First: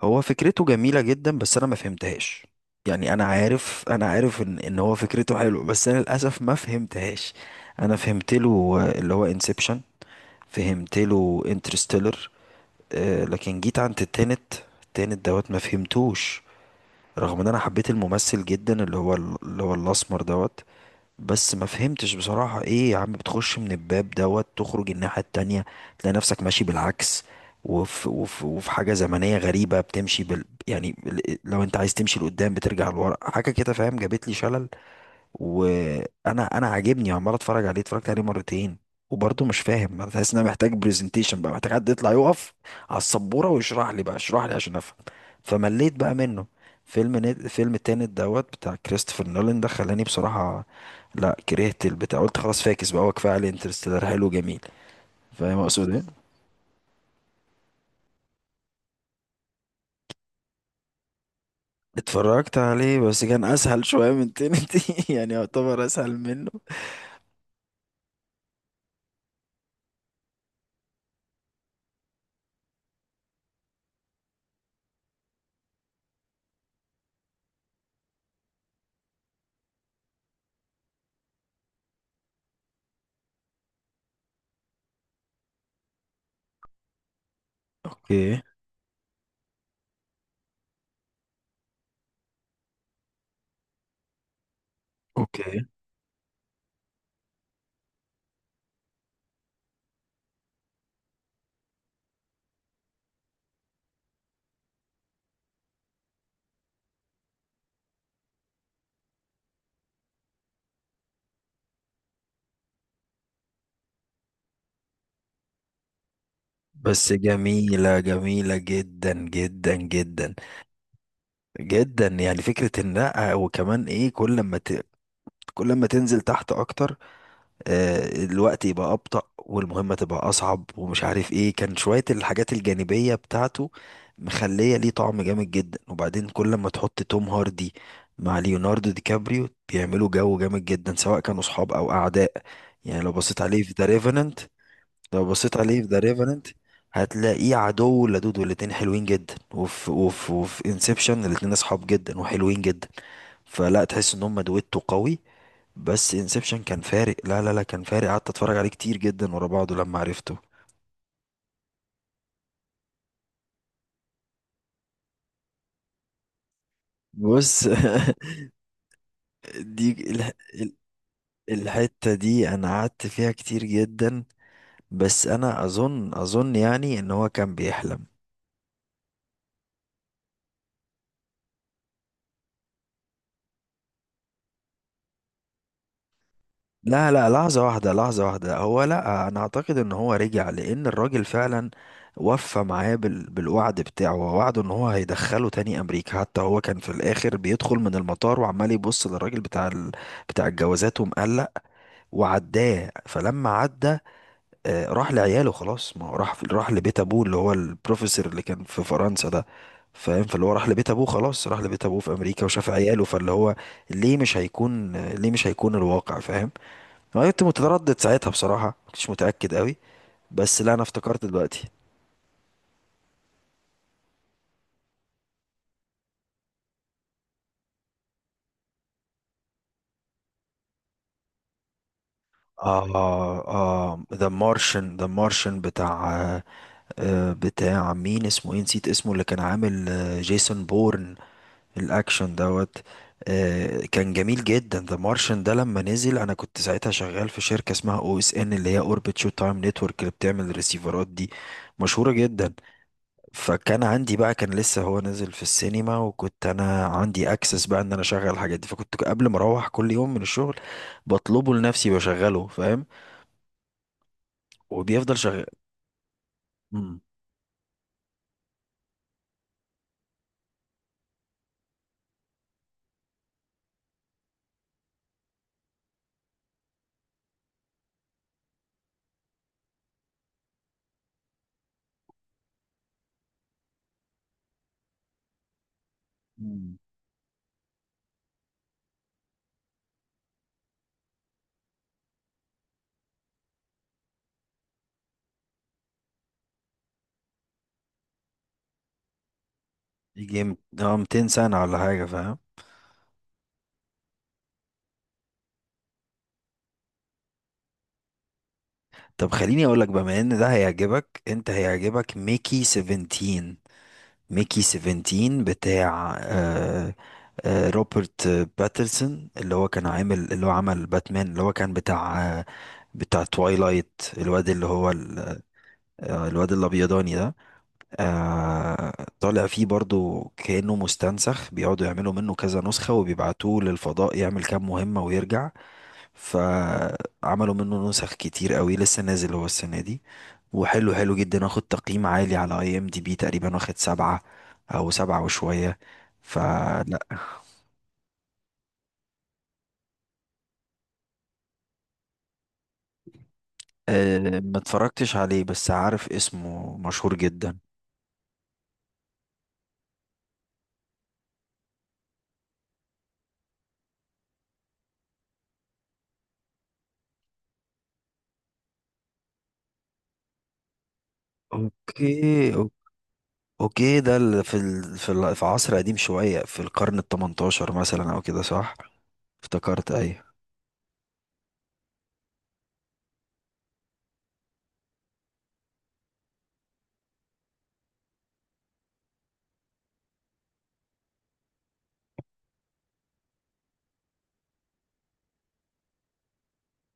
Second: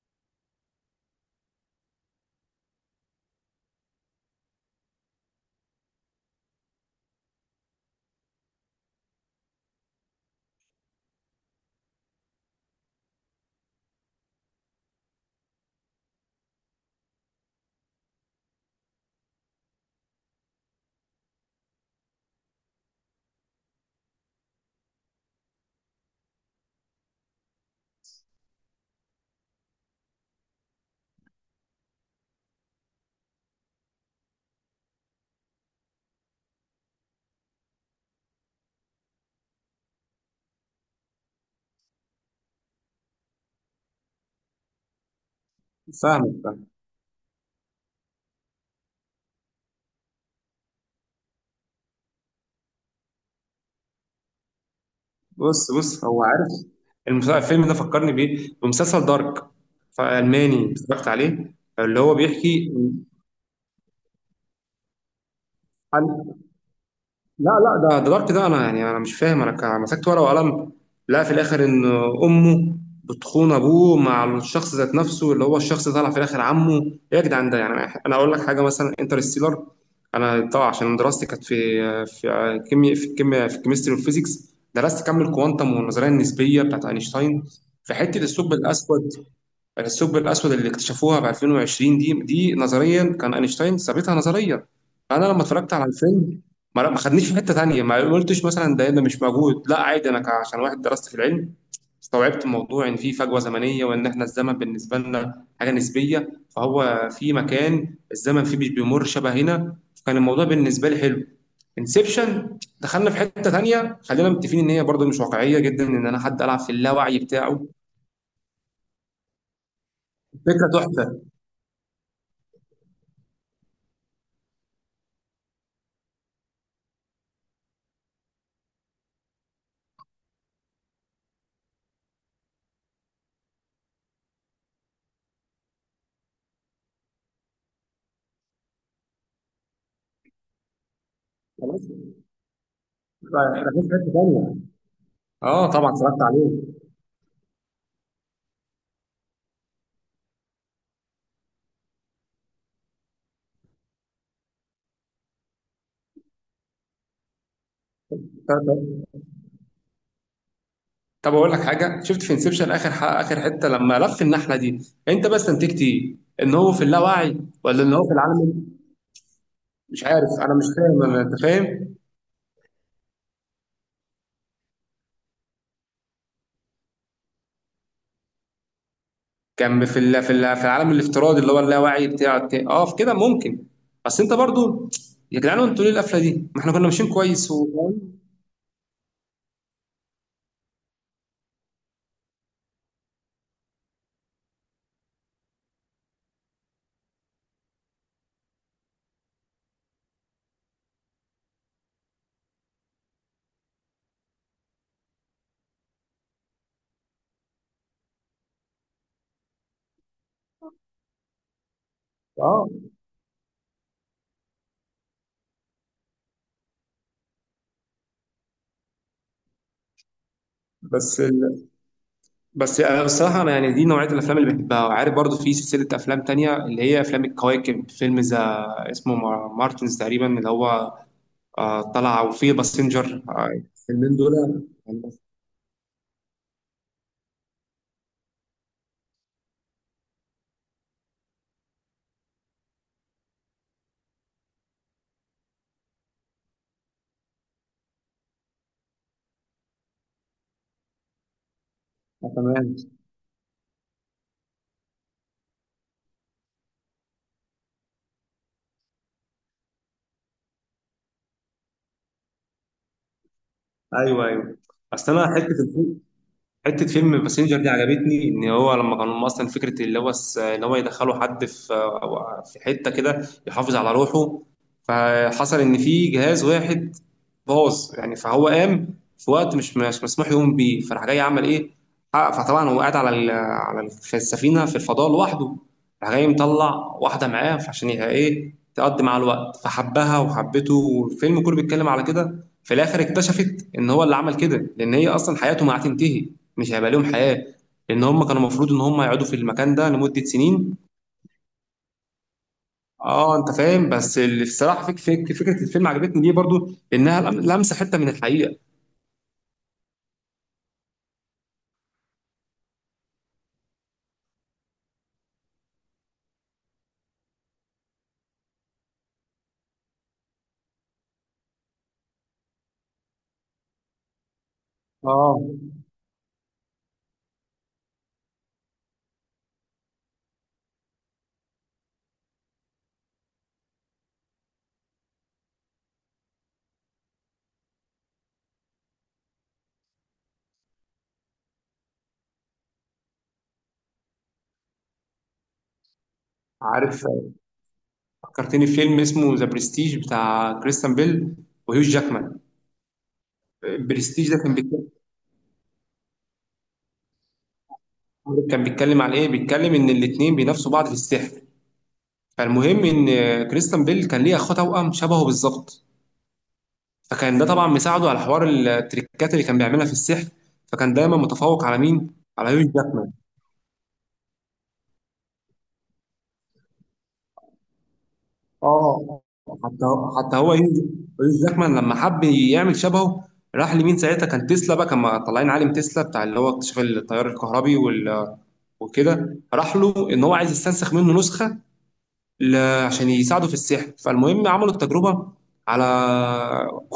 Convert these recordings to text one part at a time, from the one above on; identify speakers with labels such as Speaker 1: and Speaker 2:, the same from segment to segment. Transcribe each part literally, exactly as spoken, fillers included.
Speaker 1: هو فكرته جميلة جدا، بس انا ما فهمتهاش. يعني انا عارف انا عارف ان ان هو فكرته حلو، بس انا للاسف ما فهمتهاش. انا فهمت له، آه، اللي هو انسبشن. فهمت له انترستيلر، لكن جيت عند التنت. التنت دوت ما فهمتوش، رغم ان انا حبيت الممثل جدا، اللي هو ال- اللي هو الاسمر دوت. بس ما فهمتش بصراحة، ايه يا عم، بتخش من الباب دوت تخرج الناحية التانية، تلاقي نفسك ماشي بالعكس. وفي, وفي, وفي حاجة زمنية غريبة بتمشي بال يعني ال- لو انت عايز تمشي لقدام بترجع لورا، حاجة كده فاهم، جابت لي شلل. وانا انا عاجبني عمال اتفرج عليه، اتفرجت عليه مرتين. وبرضه مش فاهم، تحس ان انا محتاج برزنتيشن بقى، محتاج حد يطلع يقف على السبوره ويشرح لي بقى، اشرح لي عشان افهم. فمليت بقى
Speaker 2: فاهمك
Speaker 1: منه.
Speaker 2: فاهم.
Speaker 1: فيلم نت... فيلم التاني دوت بتاع كريستوفر نولان ده خلاني بصراحه، لا كرهت البتاع، قلت خلاص فاكس بقى، هو كفايه عليه انترستيلر حلو جميل. فاهم
Speaker 2: بص
Speaker 1: اقصد ايه.
Speaker 2: بص، هو عارف. المس- الفيلم ده فكرني بيه بمسلسل دارك فألماني، اتفرجت عليه اللي هو
Speaker 1: اتفرجت
Speaker 2: بيحكي.
Speaker 1: عليه بس كان اسهل شويه من تنتي يعني يعتبر اسهل منه.
Speaker 2: لا لا، ده ده ضبط. ده انا يعني انا مش فاهم، انا كان- مسكت ورقه وقلم. لا، في الاخر ان امه بتخون ابوه مع الشخص ذات نفسه، اللي هو الشخص ده طلع في الاخر عمه. ايه يا جدعان ده؟ يعني انا اقول لك حاجه، مثلا انترستيلر، انا طبعا عشان دراستي كانت في في كيمياء، في الكيمياء في الكيمستري والفيزيكس، درست كم الكوانتم والنظريه النسبيه بتاعت اينشتاين في حته
Speaker 1: اوكي.
Speaker 2: الثقب الاسود. الثقب الأسود اللي اكتشفوها في ألفين وعشرين دي دي نظريا، كان أينشتاين ثابتها نظريا. فأنا لما
Speaker 1: اوكي.
Speaker 2: اتفرجت على الفيلم، ما ما خدنيش في حتة تانية، ما قلتش مثلا ده ده مش موجود، لا عادي. أنا ك- عشان واحد درست في العلم، استوعبت موضوع إن في فجوة زمنية، وإن إحنا الزمن بالنسبة لنا حاجة نسبية. فهو في مكان الزمن فيه مش بيمر شبه هنا، فكان الموضوع بالنسبة لي حلو. انسبشن دخلنا في حتة تانية، خلينا متفقين إن هي برضه مش واقعية جدا، إن أنا حد ألعب في
Speaker 1: بس
Speaker 2: اللاوعي بتاعه،
Speaker 1: جميلة جميلة جدا جدا جدا.
Speaker 2: فكرة تحفة.
Speaker 1: جدا يعني، فكرة النقع، وكمان ايه، كل ما ت... كل ما تنزل تحت اكتر، آه، الوقت يبقى ابطأ والمهمة تبقى اصعب ومش عارف ايه، كان شوية الحاجات الجانبية بتاعته مخلية ليه طعم جامد جدا. وبعدين كل ما تحط توم هاردي مع ليوناردو دي كابريو بيعملوا جو جامد جدا، سواء كانوا صحاب او اعداء. يعني لو بصيت عليه
Speaker 2: ده
Speaker 1: في ذا
Speaker 2: في حته ثانيه.
Speaker 1: لو بصيت
Speaker 2: اه
Speaker 1: عليه في
Speaker 2: طبعا
Speaker 1: ذا
Speaker 2: اتفرجت
Speaker 1: ريفننت،
Speaker 2: عليه.
Speaker 1: هتلاقيه عدو ولدود، والاتنين حلوين جدا. وفي وفي وفي انسبشن الاتنين اصحاب جدا وحلوين جدا، فلا تحس ان هم دويتو قوي. بس انسبشن كان فارق، لا لا لا، كان فارق، قعدت اتفرج
Speaker 2: طب،
Speaker 1: عليه كتير جدا ورا بعضه لما عرفته.
Speaker 2: طب اقول لك حاجه، شفت في انسبشن اخر ح- اخر حته لما لف النحله دي، انت بس استنتجت ايه؟ ان هو في اللاوعي،
Speaker 1: بص.
Speaker 2: ولا ان هو في العالم؟ مش
Speaker 1: دي
Speaker 2: عارف،
Speaker 1: الح...
Speaker 2: انا مش
Speaker 1: ال-
Speaker 2: فاهم. أنا- انت فاهم؟
Speaker 1: الحتة دي انا قعدت فيها كتير جدا. بس انا اظن اظن يعني ان هو كان بيحلم.
Speaker 2: كان في ال- في ال- في العالم الافتراضي، اللي هو اللاوعي بتاع بتاع-. اه في كده ممكن، بس انت برضو، يا جدعان انتوا ليه القفله دي؟ ما احنا كنا
Speaker 1: لا
Speaker 2: ماشيين
Speaker 1: لا،
Speaker 2: كويس
Speaker 1: لحظة
Speaker 2: و...
Speaker 1: واحدة، لحظة واحدة، هو، لا، أنا أعتقد إن هو رجع، لأن الراجل فعلا وفى معاه بال... بالوعد بتاعه ووعده إن هو هيدخله تاني أمريكا. حتى هو كان في الآخر بيدخل من المطار وعمال يبص للراجل بتاع ال... بتاع الجوازات ومقلق، وعداه، فلما عدى، آه، راح لعياله خلاص. ما هو راح راح لبيت أبوه اللي هو البروفيسور اللي كان في فرنسا ده، فاهم. فاللي هو راح لبيت أبوه خلاص، راح لبيت أبوه في أمريكا
Speaker 2: اه.
Speaker 1: وشاف عياله. فاللي هو ليه مش هيكون ليه مش هيكون الواقع، فاهم. انا كنت متردد ساعتها بصراحه، ما كنتش متاكد قوي، بس لا، انا
Speaker 2: بس
Speaker 1: افتكرت دلوقتي.
Speaker 2: ال... بس أنا الصراحة، أنا يعني دي نوعية الأفلام اللي بحبها. وعارف برضو في سلسلة أفلام تانية اللي هي أفلام الكواكب، فيلم ذا اسمه مار- مارتنز تقريبا اللي هو آه، طلع، وفيه
Speaker 1: اه
Speaker 2: باسنجر. آه،
Speaker 1: اه
Speaker 2: الفيلمين
Speaker 1: ذا
Speaker 2: دول
Speaker 1: مارشن
Speaker 2: يعني
Speaker 1: ذا
Speaker 2: بس-
Speaker 1: مارشن بتاع آه، آه، بتاع مين، اسمه ايه، نسيت اسمه، اللي كان عامل آه، جيسون بورن. الاكشن دوت. آه، كان جميل جدا. ذا مارشن ده لما نزل انا كنت ساعتها شغال في شركه اسمها او اس ان، اللي هي اوربت شو تايم نتورك، اللي بتعمل الريسيفرات دي، مشهوره
Speaker 2: آه،
Speaker 1: جدا.
Speaker 2: تمام.
Speaker 1: فكان عندي بقى، كان لسه هو نازل في السينما، وكنت انا عندي اكسس بقى ان انا اشغل الحاجات دي، فكنت قبل ما اروح كل يوم من الشغل بطلبه لنفسي بشغله، فاهم.
Speaker 2: أيوه أيوه، أصل
Speaker 1: وبيفضل
Speaker 2: أنا
Speaker 1: شغال.
Speaker 2: حتة حته
Speaker 1: مم.
Speaker 2: فيلم باسنجر دي عجبتني. ان هو لما كانوا اصلا فكره اللي هو الس- ان هو يدخلوا حد في، أو في حته كده، يحافظ على روحه. فحصل ان في جهاز واحد باظ يعني، فهو قام في وقت مش مش مسموح يقوم بيه، فراح جاي عمل ايه؟ حقق- فطبعا هو قاعد على ال- على ال- في السفينه في الفضاء لوحده. راح جاي
Speaker 1: مم.
Speaker 2: مطلع واحده معاه عشان يبقى ايه، تقضي مع الوقت، فحبها وحبته. والفيلم كله بيتكلم على كده، في الاخر اكتشفت ان هو اللي عمل كده لان هي اصلا حياته ما هتنتهي، مش هيبقى ليهم حياة، لأن هم كانوا المفروض إن هم يقعدوا في المكان ده لمدة
Speaker 1: يجي يم-
Speaker 2: سنين.
Speaker 1: اه مئتين سنة ولا حاجة، فاهم.
Speaker 2: أه، أنت فاهم. بس اللي الصراحة، فك فك فكرة الفيلم عجبتني ليه برضو؟ إنها لم- لمسة حتة من الحقيقة.
Speaker 1: طب خليني اقول لك، بما ان ده هيعجبك انت، هيعجبك ميكي سبعتاشر. ميكي سبعتاشر بتاع آه، آه، روبرت باترسون، اللي هو كان عامل، اللي هو عمل باتمان، اللي هو كان بتاع آه، بتاع توايلايت، الواد اللي هو ال-
Speaker 2: أه
Speaker 1: آه، الواد الابيضاني ده. آه. طالع فيه برضو كأنه مستنسخ، بيقعدوا يعملوا منه كذا نسخة وبيبعتوه للفضاء يعمل كام مهمة ويرجع. فعملوا منه نسخ كتير قوي، لسه نازل هو السنة دي، وحلو حلو جدا، واخد تقييم عالي على اي ام دي بي، تقريبا واخد سبعة او سبعة وشوية، فلا.
Speaker 2: عارف، فكرتني في فيلم اسمه ذا برستيج، بتاع كريستيان بيل وهيو جاكمان. برستيج ده
Speaker 1: أه
Speaker 2: كان
Speaker 1: ما
Speaker 2: بيتكلم،
Speaker 1: اتفرجتش عليه بس عارف اسمه، مشهور جدا.
Speaker 2: كان بيتكلم عن إيه؟ بيتكلم إن الاتنين بينافسوا بعض في السحر. فالمهم إن كريستيان بيل كان ليه أخوه توأم شبهه بالظبط، فكان ده طبعا مساعده على حوار التريكات اللي كان بيعملها في السحر. فكان دايما متفوق على مين؟ على
Speaker 1: اوكي
Speaker 2: يوش
Speaker 1: أو-
Speaker 2: جاكمان.
Speaker 1: اوكي، ده ال- في ال... في ال... في عصر قديم شوية، في القرن التمنتاشر مثلا او كده، صح.
Speaker 2: حتى
Speaker 1: افتكرت، ايوه.
Speaker 2: حتى هو يوش، يوش جاكمان لما حب يعمل شبهه، راح لمين ساعتها؟ كان تسلا بقى، كان طالعين عالم تسلا بتاع اللي هو اكتشاف التيار الكهربي وال- وكده، راح له ان هو عايز يستنسخ منه نسخه ل- عشان يساعده في السحر. فالمهم عملوا التجربة على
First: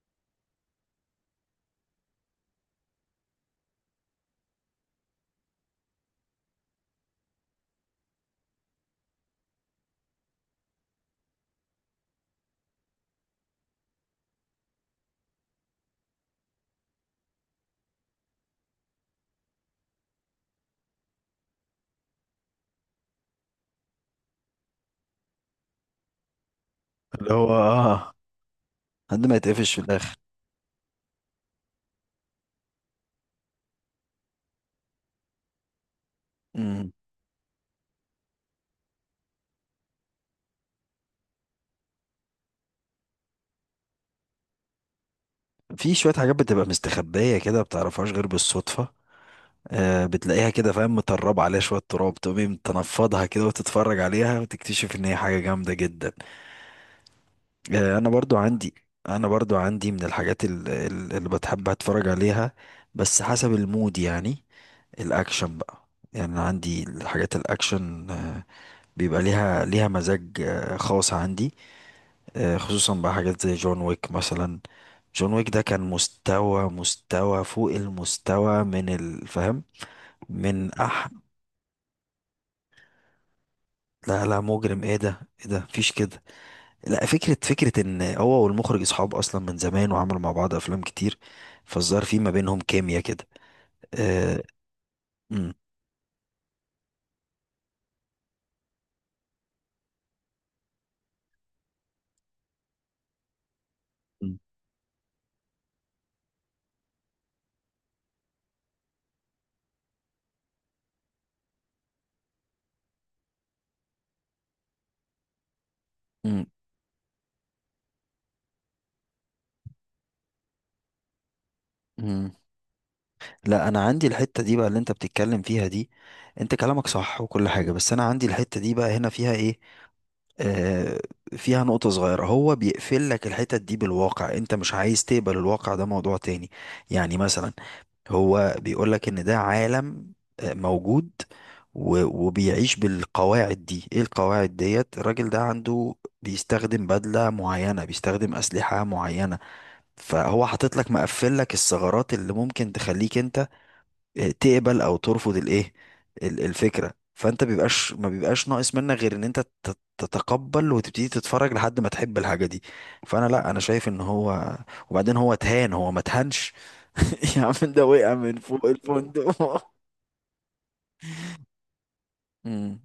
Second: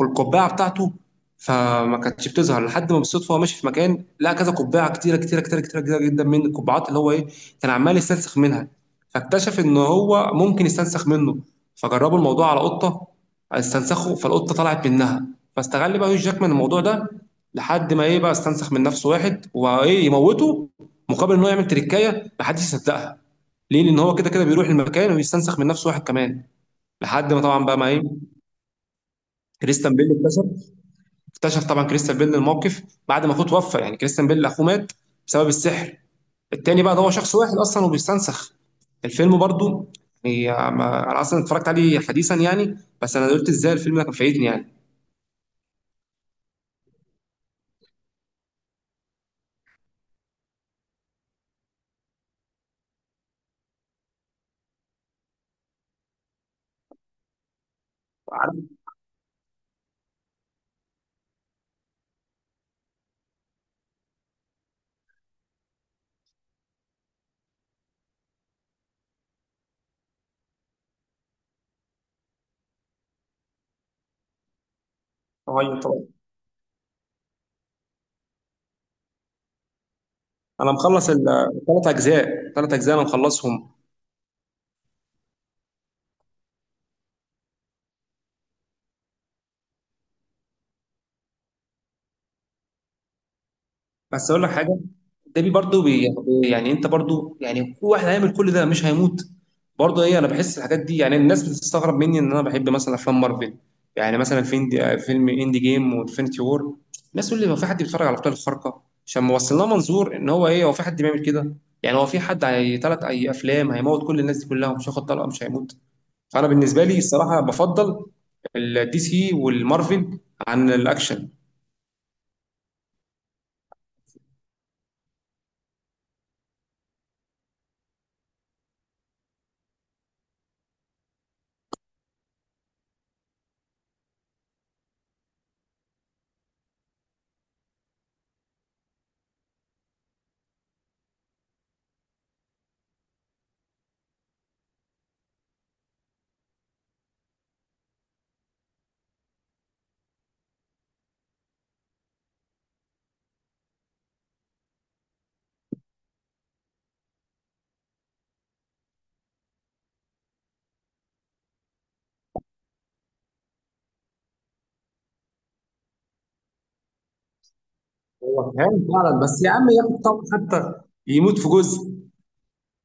Speaker 2: القبعة بتاعته، فما كانتش بتظهر لحد ما بالصدفة هو ماشي في مكان لقى كذا قبعة، كتيرة كتيرة كتيرة كتيرة كتيرة جدا، من القبعات اللي هو إيه، كان عمال يستنسخ منها. فاكتشف إن هو ممكن يستنسخ منه. فجربوا الموضوع على قطة، استنسخوا، فالقطة طلعت منها. فاستغل بقى هيو جاكمان الموضوع ده، لحد ما إيه بقى، استنسخ من نفسه واحد وإيه، يموته، مقابل إن هو يعمل تريكاية محدش يصدقها. ليه؟ لأن هو كده كده بيروح المكان ويستنسخ من نفسه واحد كمان. لحد
Speaker 1: اللي
Speaker 2: ما
Speaker 1: هو
Speaker 2: طبعا بقى ما إيه،
Speaker 1: اه، عندما يتقفش في
Speaker 2: كريستيان بيل
Speaker 1: الاخر.
Speaker 2: اكتشف، اكتشف طبعا كريستيان بيل الموقف بعد ما أخوه توفى. يعني كريستيان بيل أخوه مات بسبب السحر. التاني
Speaker 1: مم.
Speaker 2: بقى ده هو شخص واحد أصلا وبيستنسخ. الفيلم برضو يعني آه، ما- أنا أصلا اتفرجت عليه حديثا يعني. بس أنا قلت إزاي الفيلم ده كان فايتني يعني.
Speaker 1: في شوية حاجات بتبقى مستخبية كده، بتعرفهاش غير بالصدفة، آه، بتلاقيها كده، فاهم، متربة عليها شوية تراب، تقومي تنفضها كده وتتفرج عليها وتكتشف ان هي حاجة جامدة جدا. آه، انا برضو عندي انا برضو عندي من الحاجات ال- ال- اللي بتحب اتفرج عليها، بس حسب المود يعني. الاكشن بقى، يعني أنا عندي الحاجات الاكشن آه، بيبقى ليها ليها مزاج آه، خاص عندي. آه، خصوصا بقى حاجات زي جون ويك مثلا. جون ويك ده كان
Speaker 2: طبعا طبعا،
Speaker 1: مستوى، مستوى فوق المستوى، من الفهم، من.
Speaker 2: أنا مخلص الثلاث أجزاء، ثلاث أجزاء أنا مخلصهم.
Speaker 1: لا لا، مجرم، ايه ده، ايه ده، مفيش كده. لا، فكرة، فكرة ان هو والمخرج اصحاب اصلا من زمان، وعملوا مع بعض افلام كتير، فالظاهر في ما بينهم كيمياء كده.
Speaker 2: بس اقول
Speaker 1: آه.
Speaker 2: لك حاجه، ده بي
Speaker 1: مم،
Speaker 2: برضه بي، يعني انت برضه يعني، هو واحد هيعمل كل ده مش هيموت؟ برضه ايه، انا بحس الحاجات دي. يعني الناس بتستغرب مني ان انا بحب مثلا افلام مارفل، يعني
Speaker 1: مم،
Speaker 2: مثلا فين؟ فيلم اندي جيم وانفينيتي وور. الناس تقول لي هو في حد بيتفرج على ابطال الخارقه؟ عشان ما وصلنا منظور ان هو ايه، هو في حد بيعمل كده؟ يعني هو في حد، هي ثلاث اي افلام هيموت كل الناس دي كلها، ومش هياخد طلقه مش هيموت؟
Speaker 1: مم،
Speaker 2: فانا بالنسبه لي الصراحه، بفضل الدي سي والمارفل عن الاكشن.
Speaker 1: مم. لا انا عندي الحتة دي بقى اللي انت بتتكلم فيها دي، انت كلامك صح وكل حاجة، بس انا عندي الحتة دي بقى هنا، فيها ايه؟ آه، فيها نقطة صغيرة، هو بيقفل لك الحتت دي بالواقع، انت مش عايز تقبل الواقع ده، موضوع تاني. يعني مثلا هو بيقول لك ان ده عالم آه، موجود و- وبيعيش بالقواعد دي، ايه القواعد ديت، الراجل ده عنده بيستخدم بدلة معينة، بيستخدم أسلحة معينة. فهو حاطط لك، مقفل لك الثغرات اللي ممكن تخليك انت تقبل او ترفض الايه، ال- الفكره. فانت بيبقاش ما بيبقاش ناقص منك غير ان انت تت- تتقبل وتبتدي تتفرج لحد ما تحب الحاجه دي. فانا، لا انا شايف ان هو، وبعدين هو اتهان، هو ما اتهانش. يا عم ده وقع من
Speaker 2: هو
Speaker 1: فوق
Speaker 2: كان فعلا،
Speaker 1: الفندق
Speaker 2: بس يا عم ياخد طب، حتى يموت في جزء.
Speaker 1: امم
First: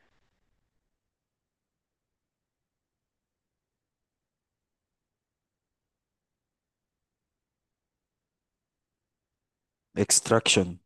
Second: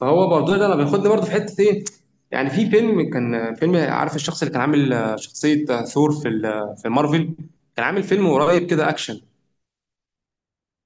Speaker 2: فهو برضه ده انا بياخدني برضه في حته ايه، يعني في فيلم، كان فيلم، عارف الشخص اللي كان عامل آه، شخصيه آه، ثور في ال- آه، في مارفل، كان عامل فيلم قريب كده اكشن،
Speaker 1: اكستراكشن.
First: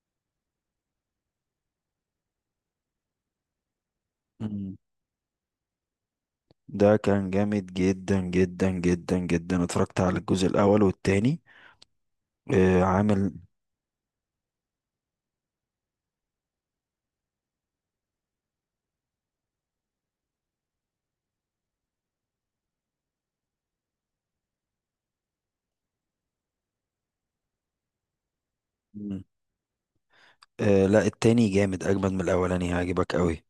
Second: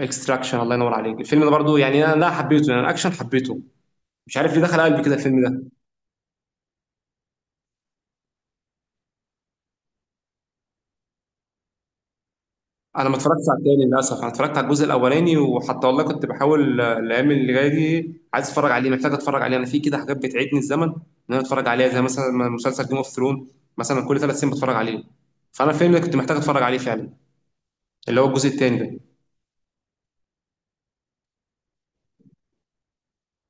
Speaker 2: اكستراكشن. الله ينور عليك، الفيلم ده برضه يعني انا لا حبيته، يعني الاكشن حبيته، مش عارف ليه
Speaker 1: مم.
Speaker 2: دخل قلبي كده الفيلم ده.
Speaker 1: ده كان جامد جدا جدا جدا جدا، اتفرجت على الجزء الاول والتاني. آه،
Speaker 2: انا ما
Speaker 1: عامل.
Speaker 2: اتفرجتش على التاني للاسف، انا اتفرجت على الجزء الاولاني، وحتى والله كنت بحاول آه، الايام اللي جايه دي عايز اتفرج عليه، محتاج اتفرج عليه. انا في كده حاجات بتعيدني الزمن، ان انا اتفرج عليها، زي مثلا مسلسل جيم اوف ثرون، مثلا كل ثلاث سنين بتفرج عليه. فانا الفيلم ده كنت محتاج اتفرج عليه فعلا، اللي هو الجزء التاني ده.
Speaker 1: مم. آه لا، التاني جامد اجمد من الاولاني، هيعجبك قوي،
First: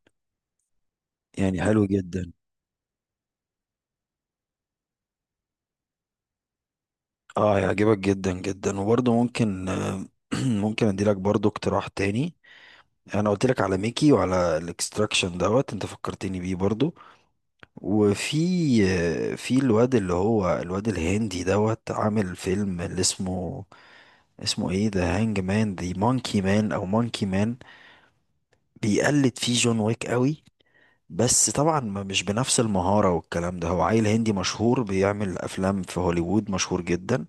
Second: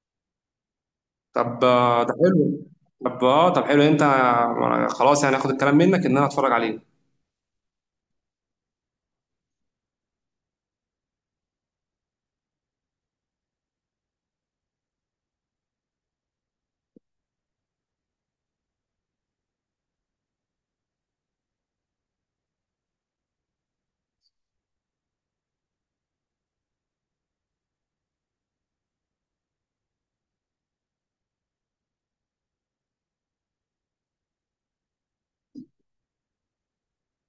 Speaker 1: يعني
Speaker 2: طب
Speaker 1: حلو
Speaker 2: آه، ده
Speaker 1: جدا.
Speaker 2: حلو. طب اه طب حلو، انت آه، خلاص يعني، هاخد الكلام منك ان انا اتفرج عليه.
Speaker 1: اه هيعجبك جدا جدا، وبرضه ممكن آه، ممكن اديلك برضه اقتراح تاني. انا قلت لك على ميكي وعلى الاكستراكشن دوت، انت فكرتني بيه برضه. وفي آه، في الواد اللي هو الواد الهندي دوت عامل فيلم اللي اسمه، اسمه ايه ده، هانج مان، دي مونكي مان او مونكي مان. بيقلد فيه جون ويك قوي، بس طبعا ما- مش بنفس المهارة والكلام ده. هو عيل هندي مشهور، بيعمل افلام في هوليوود، مشهور جدا.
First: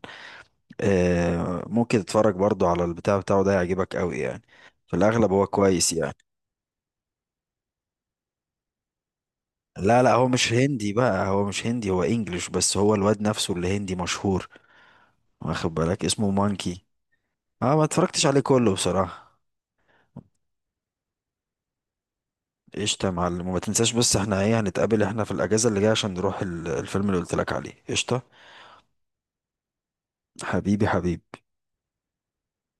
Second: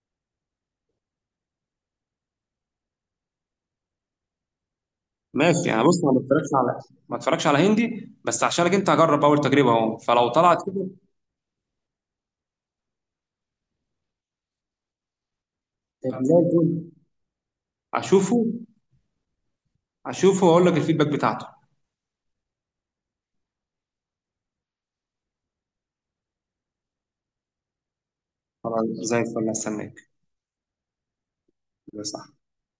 Speaker 1: آه، ممكن تتفرج برضو على البتاع بتاعه ده، يعجبك قوي يعني، في الاغلب هو
Speaker 2: ماشي يعني،
Speaker 1: كويس
Speaker 2: بص انا
Speaker 1: يعني.
Speaker 2: ما اتفرجش على ما اتفرجش على هندي، بس عشانك انت هجرب اول تجربه اهو،
Speaker 1: لا لا، هو
Speaker 2: فلو
Speaker 1: مش
Speaker 2: طلعت كده
Speaker 1: هندي بقى، هو مش هندي هو انجليش، بس هو الواد نفسه اللي هندي مشهور. واخد بالك اسمه
Speaker 2: زي الفل،
Speaker 1: مانكي. اه، ما اتفرجتش
Speaker 2: اشوفه
Speaker 1: عليه كله بصراحة.
Speaker 2: اشوفه واقول لك الفيدباك بتاعته.
Speaker 1: قشطة يا معلم، وما تنساش بس، احنا ايه، هنتقابل احنا في الاجازة اللي جاية عشان نروح ال- الفيلم اللي قلت لك عليه، قشطة.
Speaker 2: خلاص زي الفل، استناك.
Speaker 1: حبيبي حبيبي.
Speaker 2: صح.